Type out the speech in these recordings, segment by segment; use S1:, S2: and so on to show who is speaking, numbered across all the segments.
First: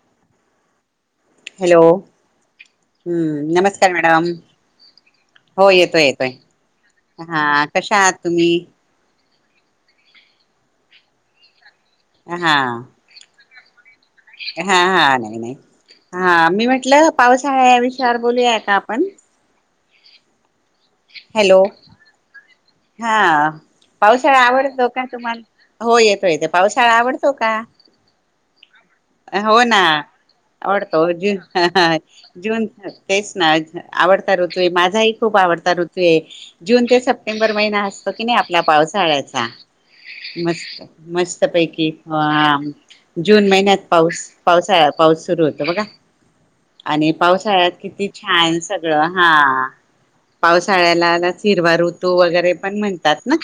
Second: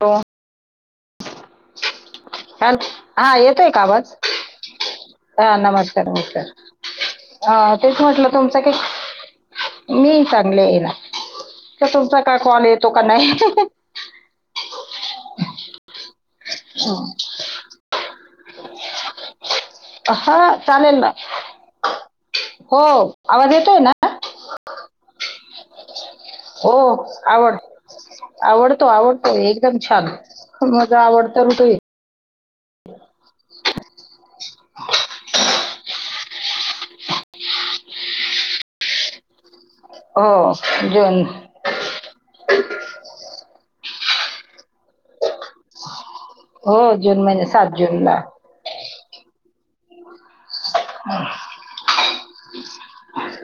S1: हो
S2: हॅलो
S1: हा
S2: हम्म
S1: येतोय का
S2: नमस्कार
S1: आवाज
S2: मॅडम
S1: ह
S2: हो येतोय
S1: नमस्कार
S2: येतोय
S1: नमस्कार
S2: हा
S1: अ
S2: कशा
S1: तेच
S2: आहात
S1: म्हटलं
S2: तुम्ही
S1: तुमचा काही मी चांगले आहे ना. तुमचा
S2: हा
S1: काय कॉल येतो का नाही.
S2: हा हा नाही नाही. हा मी म्हटलं पावसाळ्या विषयावर- बोलूया का आपण.
S1: हा चालेल ना
S2: हॅलो
S1: हो
S2: हा
S1: आवाज येतोय ना
S2: पावसाळा आवडतो का तुम्हाला हो येतो येतो
S1: हो
S2: पावसाळा आवडतो का
S1: आवड आवडतो आवडतो
S2: हो
S1: एकदम
S2: ना
S1: छान माझा
S2: आवडतो ज
S1: आवडता ऋतू आहे.
S2: तेच ना आवडत. तर माझाही खूप आवडतं- ऋतू जून ते सप्टेंबर महिना असतो की नाही आपला पावसाळ्याचा.
S1: हो
S2: मस्त
S1: जून
S2: मस्त पैकी ओ आ - जून महिन्यात पाऊस पावसाळा पाऊस सुरू होतो बघा.
S1: हो
S2: आणि
S1: जून महिने
S2: पावसाळ्यात
S1: सात
S2: किती
S1: जूनला
S2: छान सगळं हा हा हा. पावसाळ्याला चिरवा रूत- [unintelligible] [unintelligible] तू वगैरे पण म्हणतात ना?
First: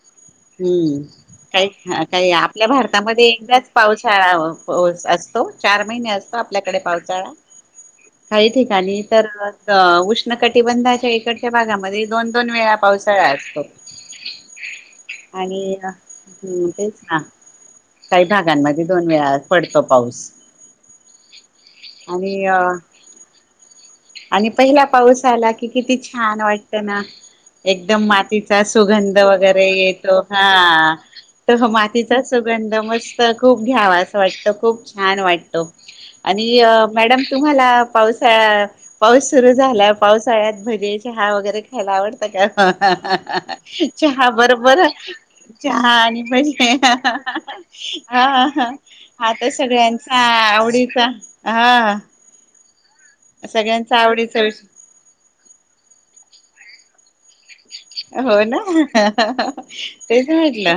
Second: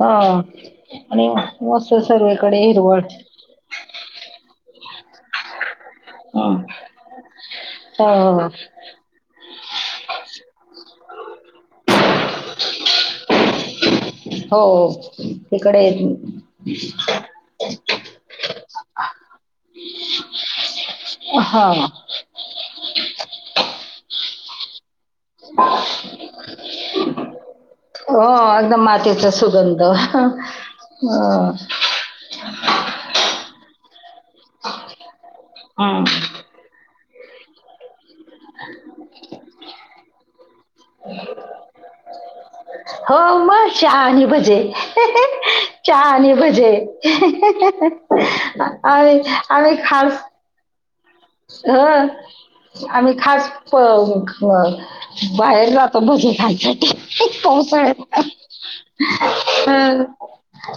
S1: हो
S2: हम्म
S1: आणि
S2: काही
S1: मस्त
S2: काही
S1: सर्वीकडे
S2: आपल्या
S1: हिरवळ
S2: भारतामध्ये एकदाच पावसाळा हो असतो, चार महिने असतो
S1: हं.
S2: आपल्याकडे पावसाळा.
S1: हो
S2: काही ठिकाणी इंटरनल अ उष्ण कटी बंदात इकडच्या भागामध्ये दोन दोन वेळा पावसाळा असतो
S1: हो
S2: आणि
S1: तिकडे
S2: तेच ना काही भागांमध्ये दोन वेळा पडतो पाऊस
S1: हा
S2: आणि अ आणि पहिला- पाऊस आला की किती छान वाटत ना, एकदम
S1: हो
S2: मातीचा
S1: एकदम
S2: सुगंध
S1: मातीचा
S2: वगैरे
S1: सुगंध
S2: येतो,
S1: हं.
S2: हा तसा मातीचा सुगंध मस्त खूप घ्यावा असं वाटतं खूप छान वाटतं
S1: हं.
S2: आणि मॅडम तुम्हाला पावसाळा पाऊस सुरू झाला पावसाळ्यात भजे चहा वगैरे खायला आवडतं का? हं हा
S1: हो
S2: हा
S1: मग आणि
S2: चहा
S1: भजे
S2: बरोबर, चहा आणि भजे हा हा
S1: आम्ही
S2: हा तर
S1: आम्ही
S2: सगळ्यांचा
S1: खास
S2: आवडीचा हा
S1: हो आम्ही खास
S2: सगळ्यांचा आवडीचा विषय
S1: बाहेर जातो भजे खायसाठी पावसाळ्यात
S2: हो ना
S1: हं.
S2: तेच म्हंटल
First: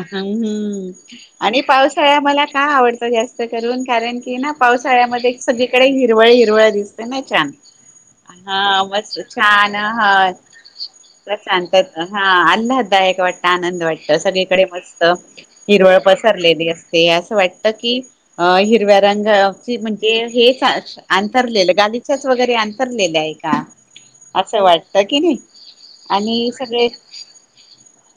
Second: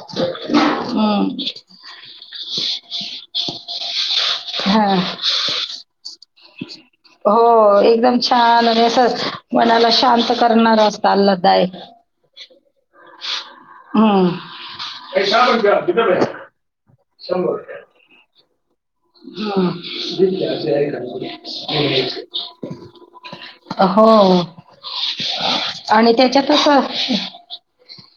S1: हं.
S2: आणि पावसाळ्या मला का आवडतं जास्त करून, कारण की ना
S1: हं.
S2: पावसाळ्यामध्ये सगळीकडे हिरवळी
S1: हो एकदम छान आणि
S2: हा मस्त
S1: एक
S2: छान
S1: मनाला
S2: हा
S1: शांत करणार असत, आल्हाद
S2: शांत
S1: दायक
S2: हा आल्हाद दायक वाटत, आनंद वाटत
S1: हम्म
S2: सगळीकडे मस्त
S1: हे शंभर रुपया,
S2: हिरवळ
S1: किती रुपये?
S2: पसरलेली असत ते असं
S1: शंभर
S2: वाटत
S1: रुपया.
S2: की अ हे [unintelligible] हिवळ्या रंगाची म्हणजे हे आतरलेल गालीच्याच वैगरे आंथरलेल आहे का?
S1: हो
S2: अस वाटत की नाही आणि
S1: त्याच्यात असं
S2: सगळे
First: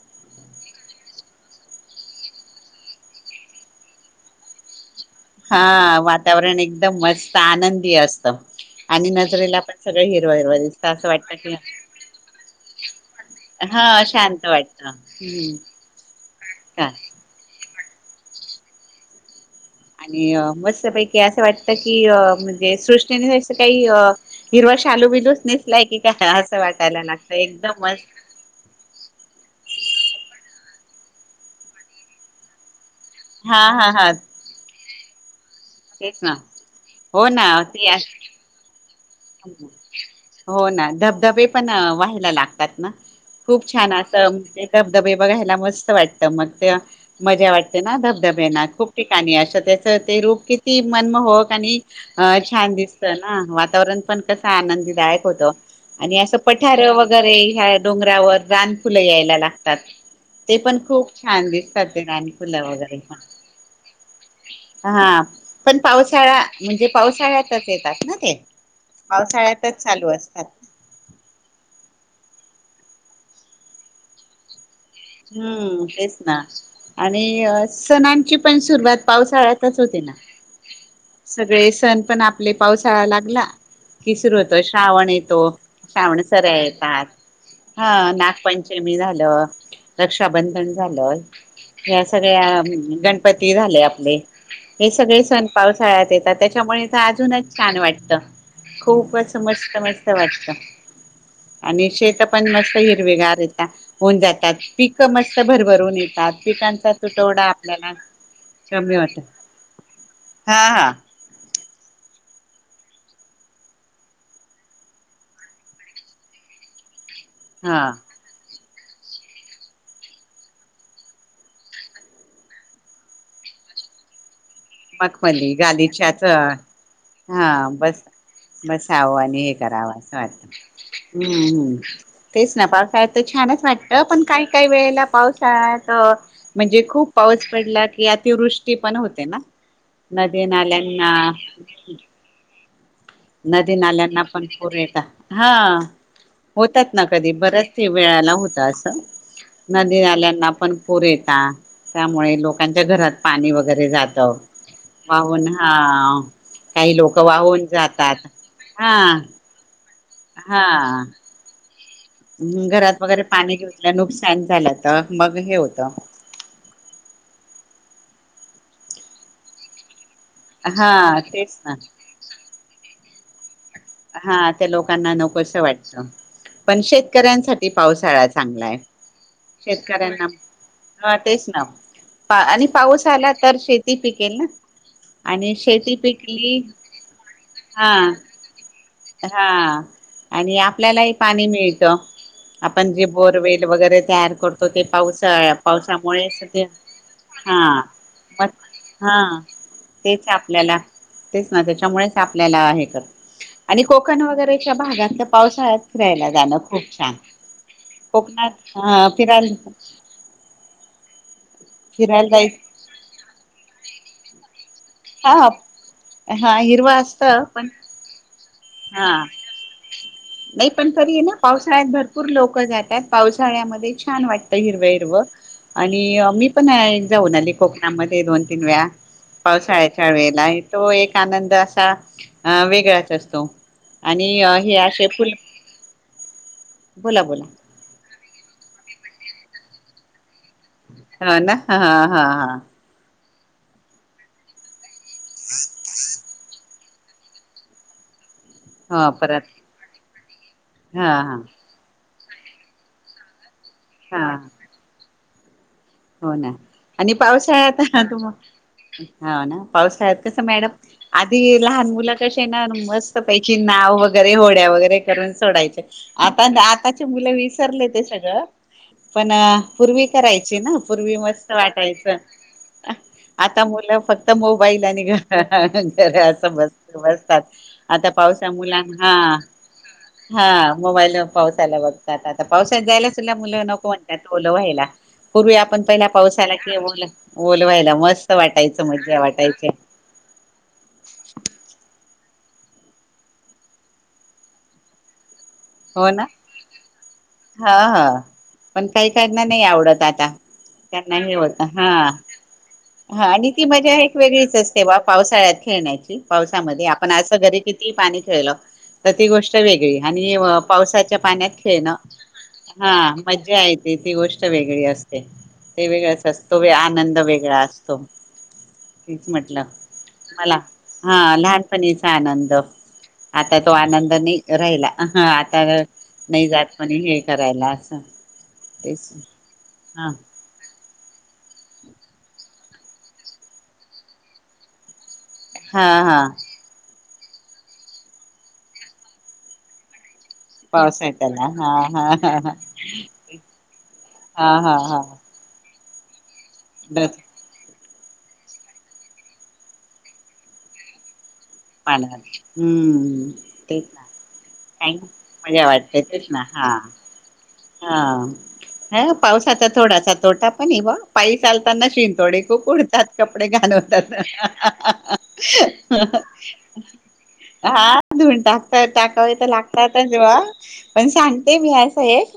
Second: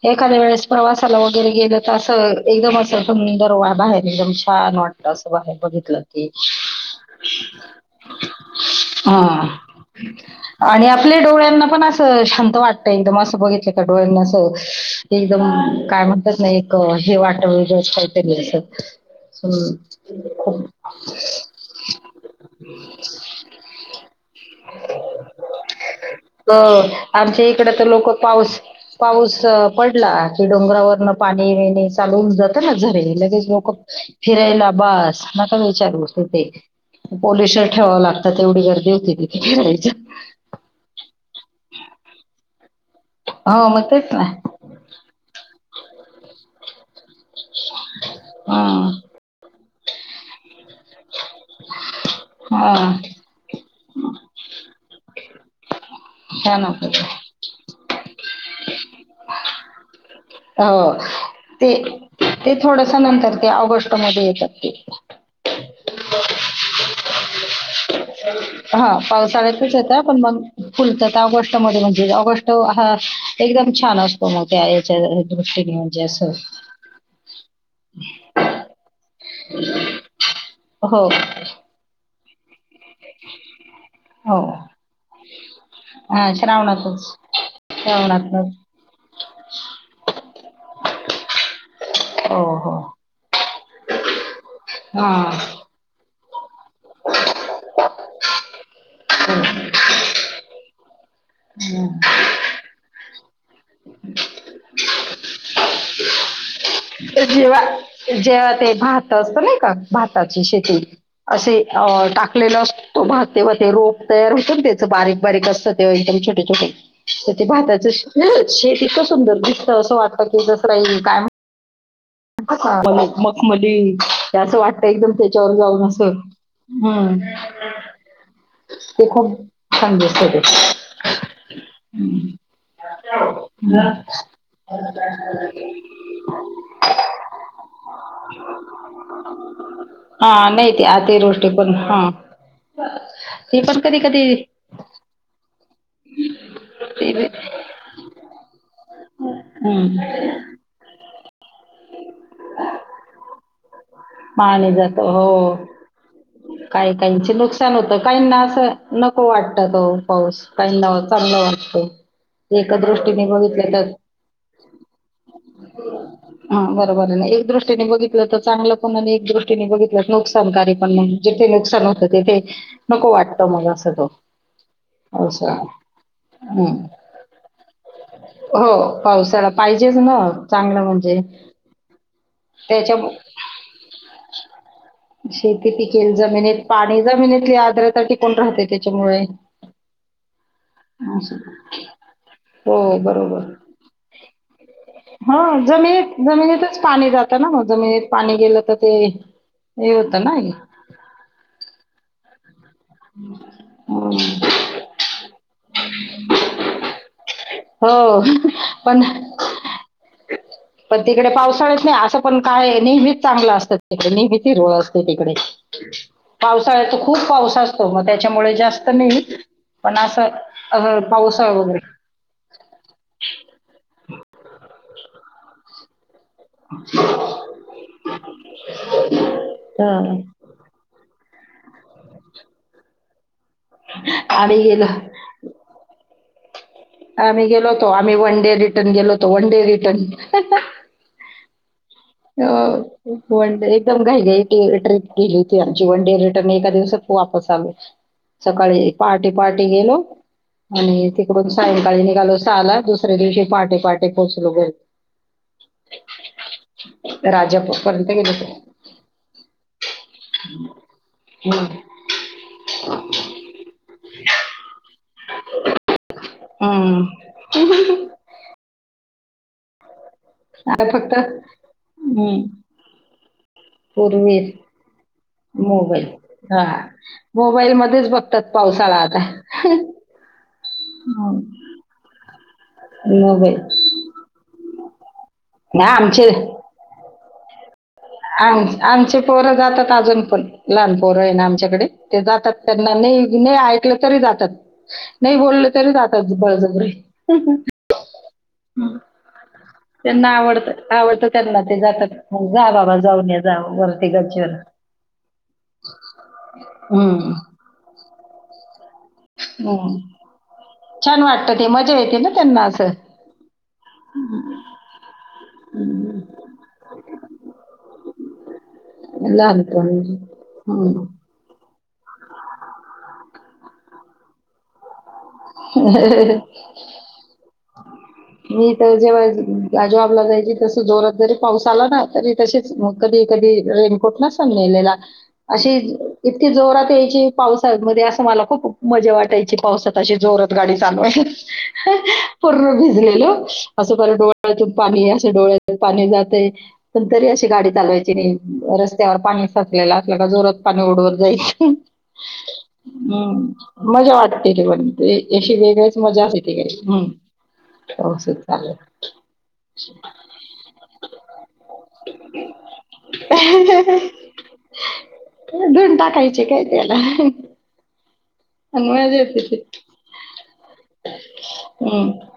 S1: एखाद्या वेळेस प्रवासाला वगैरे गेलं तर, असं एकदम असं सुंदर बाहेर एकदम छान वाटतं अस [inaudible]
S2: हा वातावरण एकदम मस्त आनंदी असत. आणि
S1: ह
S2: नजरेला पण सगळं हिरव हिरव दिसत
S1: आणि
S2: असं
S1: आपल्या
S2: वाटत की
S1: डोळ्यांना पण असं शांत वाटत. एकदम असं बघितलं का
S2: हा
S1: डोळ्यांना अस
S2: शांत वाटत.
S1: एकदम
S2: हम्म
S1: काय? म्हणतात ना एक
S2: का
S1: हे वाट [unintelligible] हम्.
S2: मस्त पैकी असं वाटत की म्हणजे सृष्टीने अस काही हिरवा शालू बिलूच नेसलाय की काय,
S1: हो
S2: असं वाटायला लागत
S1: आमच्या इकडे
S2: एकदम
S1: तर लोक
S2: मस्त.
S1: पाऊस पाऊस अ, पडला की डोंगरावरन पाणी विणी चालवून जातं ना झरी लगेच
S2: हा
S1: नको
S2: हा हा
S1: फिरायला आप बस न का विचारू
S2: तेच ना
S1: ते
S2: हो ना
S1: पोलिसर ठेवावं
S2: ते
S1: लागतात तेवढी गर्दी होती तिथे केरायच्या.
S2: लला ल यातना खूप छान असं म्हणजे धबधबे बघायला मस्त वाटत. त्या मगत्या मजा वाटते ना
S1: हा
S2: धबधबेना खूप ठिकाणी अशं तेच त ते रोग कि ती मनमहक आणि अ छान
S1: हा
S2: दिसत ना, वातावरण पण कस आनंदीदायक होत. आणि असं
S1: छान
S2: पठार
S1: होतं ते.
S2: वगैरे ह्या जावर रान फुलं यायला लागतात. ते पण
S1: हो
S2: खूप छान दिसतात ते
S1: ते
S2: रानफुलं
S1: थोडस
S2: वगैरे
S1: नंतर ते ऑगस्ट मध्ये येतात ते
S2: पण हा पण पावसाळा म्हणजे पावसाळ्यातच येतात ना ते
S1: हा
S2: पावसाळ्यातच
S1: येतं
S2: चालू
S1: पण
S2: असतात.
S1: गोष्ट ह एकदम छान असतो मग त्या दृष्टीने
S2: हम्म
S1: म्हणजे
S2: तेच
S1: असं
S2: ना आणि सणांची पण सुरुवात पावसाळ्यातच होते ना
S1: हो
S2: सगळे सण पण आपले पावसाळा लागला कि सुरू
S1: हो
S2: होतो श्रावण येतो, श्रावण
S1: हा
S2: सऱ्या
S1: श्रावणातच
S2: येतात. हा
S1: श्रावणातच
S2: नागपंचमी झालं रक्षाबंधन झालंय. या
S1: हो
S2: सर्या
S1: हो
S2: गणपती ती झाले आपले हे
S1: हा
S2: सगळे सण पावसाळ्यात येता. [unintelligible] त्यामुळे तर अजूनच छान वाटत. करता खूपच मस्त मस्त वाटत. अच्छा.
S1: हम्म.
S2: आणि शेत पण मस्त येत. हिरवेगार येता, होऊन जातात. पिकं मस्त भरभरून येतात. पिकांच
S1: जेव्हा जेव्हा ते भात
S2: होत
S1: असत नाही का? भाताची
S2: हा
S1: शेती
S2: हा
S1: असे अ टाकलेला असतो भात तेव्हा ते रोप तयार होतो ना, त्याचं बारीक बारीक असतं, तेव्हा एकदम छोटे छोटे तर ते भाताच
S2: हा
S1: शेत [unintelligible] शेत इतकं सुंदर दिसत असं वाटतं की जत्रा येईल काय? [unintelligible] मखमली असं वाटतं एकदम
S2: मखमली
S1: त्याच्यावर जाऊन असं
S2: गालीच्याच
S1: हम्म
S2: हा बस
S1: ते
S2: बसावं
S1: खूप
S2: आणि हे करावं
S1: छान
S2: असं
S1: दिसत ते
S2: वाटत हम्म तेच ना पावसाळ्यात तर छानच वाटत पण काही काही वेळेला पावसाळ्यात म्हण म्हणजे खूप पाऊस पडला कि अतिवृष्टी पण होते ना,
S1: हा
S2: नदी
S1: नाही ते
S2: नाल्यांना
S1: अतिवृष्टी पण हा. ते
S2: नदी
S1: पण कधी
S2: नाल्यांना
S1: कधी
S2: पण पूर येतात हा. होतात ना
S1: ते
S2: कधी बरच वेळाला होत असं नदी
S1: हम्म
S2: नाल्यांना पण पूर पुर येणार [unintelligible] त्यामुळे लोकांच्या घरात पाणी वग वगैरे जात
S1: पाणी जात
S2: वाहून
S1: हो
S2: ह काही लोक वाहून जात.
S1: काहीना असं नको वाटतं. हो. पाऊस
S2: हा
S1: काहींना चांगला वाटतो. एका
S2: घरात वगैरे
S1: दृष्टीने
S2: पाणी
S1: बघितलं तर
S2: घुसले नुकसान झालं तर मग हे होत.
S1: हा बरोबर एक दृष्टीने बघितलं तर चांगलं. कोनाले एक दृष्टीने बघितल. नुकसानकारी
S2: हा
S1: पण जिथे
S2: तेच ना
S1: नुकसान होतं तिथे नको वाटतं मला असं. तो
S2: हा त्या लोकांना
S1: पावसाळा.
S2: नकोस वाटत.
S1: हं.
S2: पण शेतकऱ्यांसाठी पावसाळा चांगला आहे.
S1: हो पावसाळा पाहिजेच ना
S2: शेतकऱ्यांना
S1: चांगलं
S2: ह
S1: म्हणजे
S2: तेच ना आणि
S1: त्याच्या
S2: पाऊस आला तर शेत
S1: शेती टिकेल
S2: पिकली
S1: जमिनीत पाणी जमिनीतली
S2: हा
S1: आर्द्र टिकून राहत.
S2: हा आणि आपल्यालाही
S1: असं.
S2: पाणी मिळत आपण
S1: हो
S2: जे
S1: बरोबर.
S2: बोरवेल वगैरे तयार करतो ते
S1: हा
S2: पावसाळ्या
S1: जमिनीत
S2: पावसामुळे ते
S1: जमिनीतच पाणी जातं ना
S2: हा
S1: मग जमिनीत पाणी
S2: म.
S1: गेलं तर ते
S2: हा
S1: हे
S2: तेच
S1: होतं ना.
S2: हे आपल्याला तेच ना त्याच्यामुळे तापल्याला आहे कर. आणि कोकण
S1: हं.
S2: वगैरेच्या भागात तर पाऊस का [unintelligible] चिराहायला जाणं. खूप छान.
S1: हो
S2: कोकणात
S1: पण
S2: अ फिरायला
S1: पण तिकडे पाऊस काहीच नाही असं
S2: फिरायला
S1: पण
S2: जायच
S1: काय नेहमीच चांगलं असतात. ही घेती रोज तिकडे
S2: हा हा हिरवा
S1: पावसाळ्यात खूप
S2: असत
S1: पाऊस
S2: पण
S1: असतो मग त्याच्यामुळे जात. जास्त
S2: हा
S1: नाही पण असं असं पाऊसा वे....
S2: पावसाळ्या मध्ये छान वाटत हिरवा हिरवाआणि ह.... मी पण जाऊन आली कोकणामध्ये दोन तीन वेळा पावसाळ्याच्या
S1: हा.
S2: वेळेला तो एक..... आनंद असा अ वेगळाच असतो. आणि
S1: आम्ही
S2: हे
S1: गेलो
S2: असे फुल बोला बोला
S1: आम्ही गेलोतो आम्ही वनडे... डे रिटर्न गेलोतो वन डे रिटर्न.
S2: हा ना. हा हा हा.
S1: पण एकदम काय का टे... गली होती आमची वन डे रिर्न एका दिवस. ू वापस आलो सकाळी
S2: हा
S1: पहाटे
S2: परत
S1: पहाटे गेलो. आणि
S2: हा हा
S1: तिकडून सायंकाळी नि... ो सहाला दुसर दिवशी... पहाटे पहाटे
S2: हा
S1: पोचलो घरी
S2: हो ना आणि
S1: राजापूरपर्यंत
S2: पावसाळ्यात तु
S1: गेले होते.
S2: हा ना पावसाळ्यात कसं मॅडम आधी
S1: हम्म.
S2: लहान मुलं कश ना मस्त पहिज नाव वगैरे होड्यावरैर.... करून सोडायचे आता आताचे मुलं विसरले ते सगळं. पण पूर्वी. करायची ना.
S1: आता फक्त
S2: मस्त वाटायच
S1: हम्म
S2: आता मुलं फक्त
S1: पूर्वी
S2: मोबाईल आणि
S1: मोबाईल
S2: घर अस
S1: हा
S2: ब बसतात
S1: मोबाईल मध्येच
S2: आता
S1: बघतात
S2: पावसा मुलां
S1: पावसाळा
S2: हा
S1: आता.
S2: हा मोबाईल पावसाला बघतात आता पावसात जायला सुद्धा
S1: मोबाईल
S2: मुलं नको म्हणतात. बघूया पण
S1: नाही
S2: पहिल्या
S1: आमचे
S2: पावसाला केवळ ओल वयला
S1: आमचे पोरं जातात अजून पण लहान पोरं आहे ना आमच्याकडे ते जातात त्यांना नाही नाही ऐकलं तरी जातात नाही बोललं तरी
S2: हो ना
S1: जातात बळजबरी
S2: हा हा पण काही काहीना नाही आवडत
S1: त्यांना
S2: आता
S1: आवडत आवडत
S2: हे होत
S1: त्यांना ते
S2: हा
S1: जातात जा बाबा
S2: हा
S1: जाऊन ये
S2: आणि
S1: जा
S2: ती मजा
S1: वरती
S2: एक वेगळीच
S1: गच्चीवर.
S2: असते बा पावसाळ्यात खेळण्याची पावसामध्ये आपण
S1: हम्म
S2: असं घरी किती ल [unintelligible] तर ती गोष्ट
S1: हम्म.
S2: वेगळी आणि पावसाच्या
S1: छान
S2: पाण्यात
S1: वाटतं ते
S2: खेळणं
S1: मजा येते ना त्यांना असं
S2: हा मजा येत ती गोष्ट वेगळी असते ते वेगळाच असतो आनंद वेगळा असतो तेच म्हटलं
S1: लहानपणी
S2: मला
S1: हम्म.
S2: हा लहान आधीचा आनंद आता तो आनंद नाही राहिला आता
S1: ह ह
S2: नाही जात म्हणे हे करायला असं
S1: मी तर
S2: तेच
S1: जेव्हा
S2: हा
S1: जॉब ला जायची तस जोरात बर पाऊस आला ना तरी तसे ग कधी कधी रेनकोट न सांग नेलेला अशी
S2: हा हा
S1: इतकी जोरात यायची पावसामध्ये असं मला खूप मजा वाटायची पावसात ते जोरात गाडी
S2: पाऊस
S1: चालू आहे
S2: त्याला हा हा हा हा
S1: पूर्ण भिजलेल असं करत
S2: हा
S1: डोळ्यातून
S2: हा हा
S1: पाणी असे डोळ्या पाणी जाते पण
S2: दच
S1: तरी अशी गाडी चालवाय रस्त्यावर पाणी साचलेलं असलं का जोरात पाणी ओढवर जाईल
S2: पा हम्म तेच
S1: मजा वाटते ते पण
S2: ना
S1: ते अशी
S2: मजा
S1: वेगळीच मजा
S2: वाटतेतच
S1: असते
S2: ना
S1: ती
S2: हा
S1: काही हम्म
S2: हा
S1: व्यवस्थित चाललंय
S2: हा पावसाचा थोडासा तोटा पण बा पाय चालताना शिंतोडे खूक उडतात कपडे घाण होतात हा हा हा
S1: ला
S2: धून टाकता टाकावे तर लागतातच वा पण सांगते मी असं
S1: हम्म
S2: एक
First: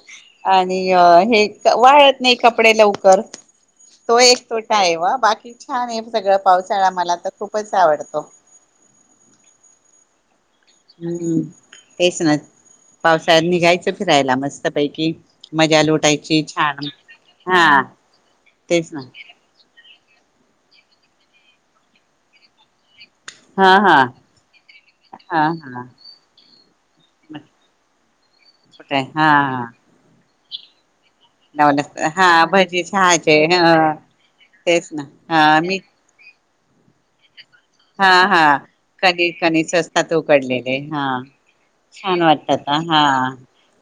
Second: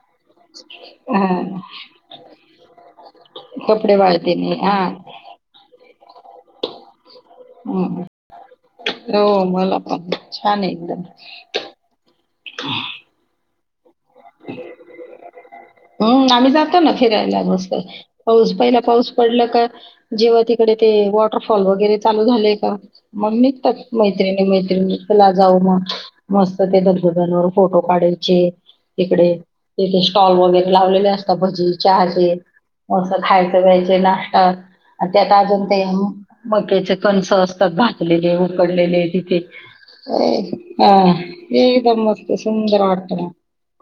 S2: आणि
S1: हा
S2: हे वाळत नाही कपडे लवकर
S1: कपडे
S2: तो
S1: वाळते
S2: एक
S1: नाही
S2: तोटा
S1: हा
S2: आहे वा बाकी छान आहे सगळं पाऊससाळा मला तर खुपच
S1: हम्म.
S2: आवडतो
S1: हो मला पा
S2: हम् तेसना पावसा निघायचं. राला मस्त पैकी.
S1: हम्म आम्ही जातो ना फिरायला नसत
S2: हा
S1: पाऊस पहिला
S2: तेच ना
S1: पाऊस पडल का. जेव्हा तिकडे ते वॉटरफॉल वगैरे चालू झालेय का... मग
S2: हा
S1: म
S2: हा
S1: मैत्रिणी मैतिणीला
S2: हा
S1: जाऊ
S2: हा
S1: मग मस्त ते
S2: मग
S1: दगगदांवर फोटो काढायचे
S2: कुठे हा
S1: तिकडे ते. तॉल ब... लावलेले अस... भजी
S2: लावलं हा
S1: चहाचे
S2: भजी
S1: असं
S2: चहाचे
S1: खायचं
S2: ह
S1: वेयचे नाश्तात
S2: तेच ना
S1: आणि त्यात
S2: हा
S1: अजून
S2: मी
S1: ते. बके चिकन सॉस...
S2: हा हा कधी कधच असतात
S1: अ,
S2: उकडलेले हा
S1: एकदम
S2: छान
S1: मस्त
S2: वाटतात
S1: सुंदर
S2: हा
S1: वाटतं ना.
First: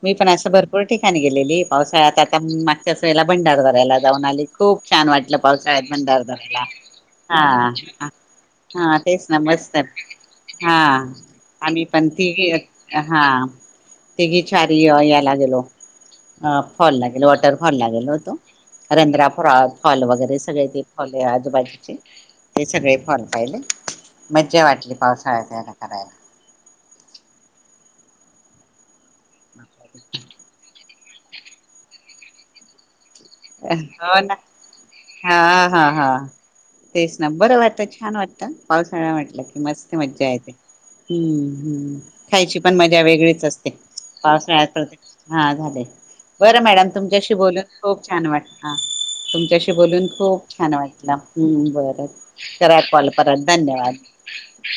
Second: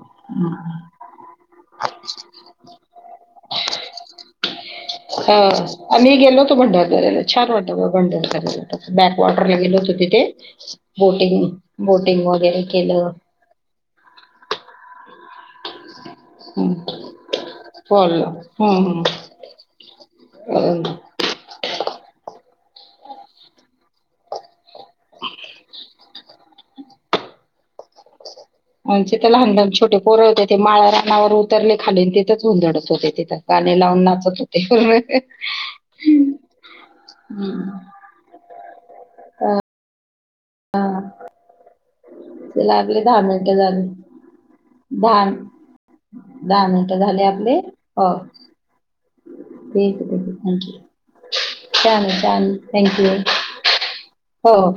S2: मी पण असं भरपूर ठिकाणी गेलेली.... पावसाळ्यात आता मागच्याच वळेला भंडार दरायला जाऊन आली खूप छान
S1: हा
S2: वाटलं पावसाळ्यात
S1: आम्ही
S2: भंडार
S1: गेलो होतो
S2: दरायला
S1: भंडारदऱ्याला छान वाटलं बघ
S2: हा....
S1: भंडारदऱ्याला
S2: हा
S1: बॅक
S2: तेच ना
S1: वॉटरला
S2: मस्त
S1: गेलो होतो तिथे
S2: हा
S1: बोटिंग
S2: आ्ही पण
S1: बोटिंग
S2: तिघ
S1: वगैरे केलं
S2: हा तिघी चारी या लागे.... गलो. अ फॉल लागेल वॉटर फॉल लागेल होतो रंध्रा फ फॉल वगैरे... सग ते
S1: अं,
S2: फॉले... ज ते सगळे फण... मज्जा वाटली पावसाळ्यात त्याला करायला.
S1: म्ह ते लहान लहान छोटे पोर होते ते माळळा.... वर उतरले खाली तेथच हुंधडत होते ते.
S2: हो ना हा हा हा तेच ना बरं
S1: हम्म.
S2: वाटत छान वाटतं पावसाळ्या म्हटलं कि मस्त.... मजा य... हम्म हम्म. खायची
S1: तिला
S2: पण मजा
S1: आपले दहा
S2: वेगळीच
S1: मिनिटं
S2: असते
S1: झाले
S2: पावसाळ्यात प्र
S1: दहा
S2: हा झाले बरं
S1: दहा
S2: मॅडम
S1: मिनिटं झाले
S2: तुमच्याशी
S1: आपले
S2: बोलून खूप....
S1: हो
S2: छान वाटला तुमच्याशी
S1: ठीक
S2: बोलून खूप
S1: आहे ठीक
S2: छान
S1: आहे थँक्यू
S2: वाटला ह्
S1: छान
S2: बरं
S1: आहे छान
S2: करा कॉल
S1: थँक्यू
S2: परत धन्यवाद.
S1: हो हो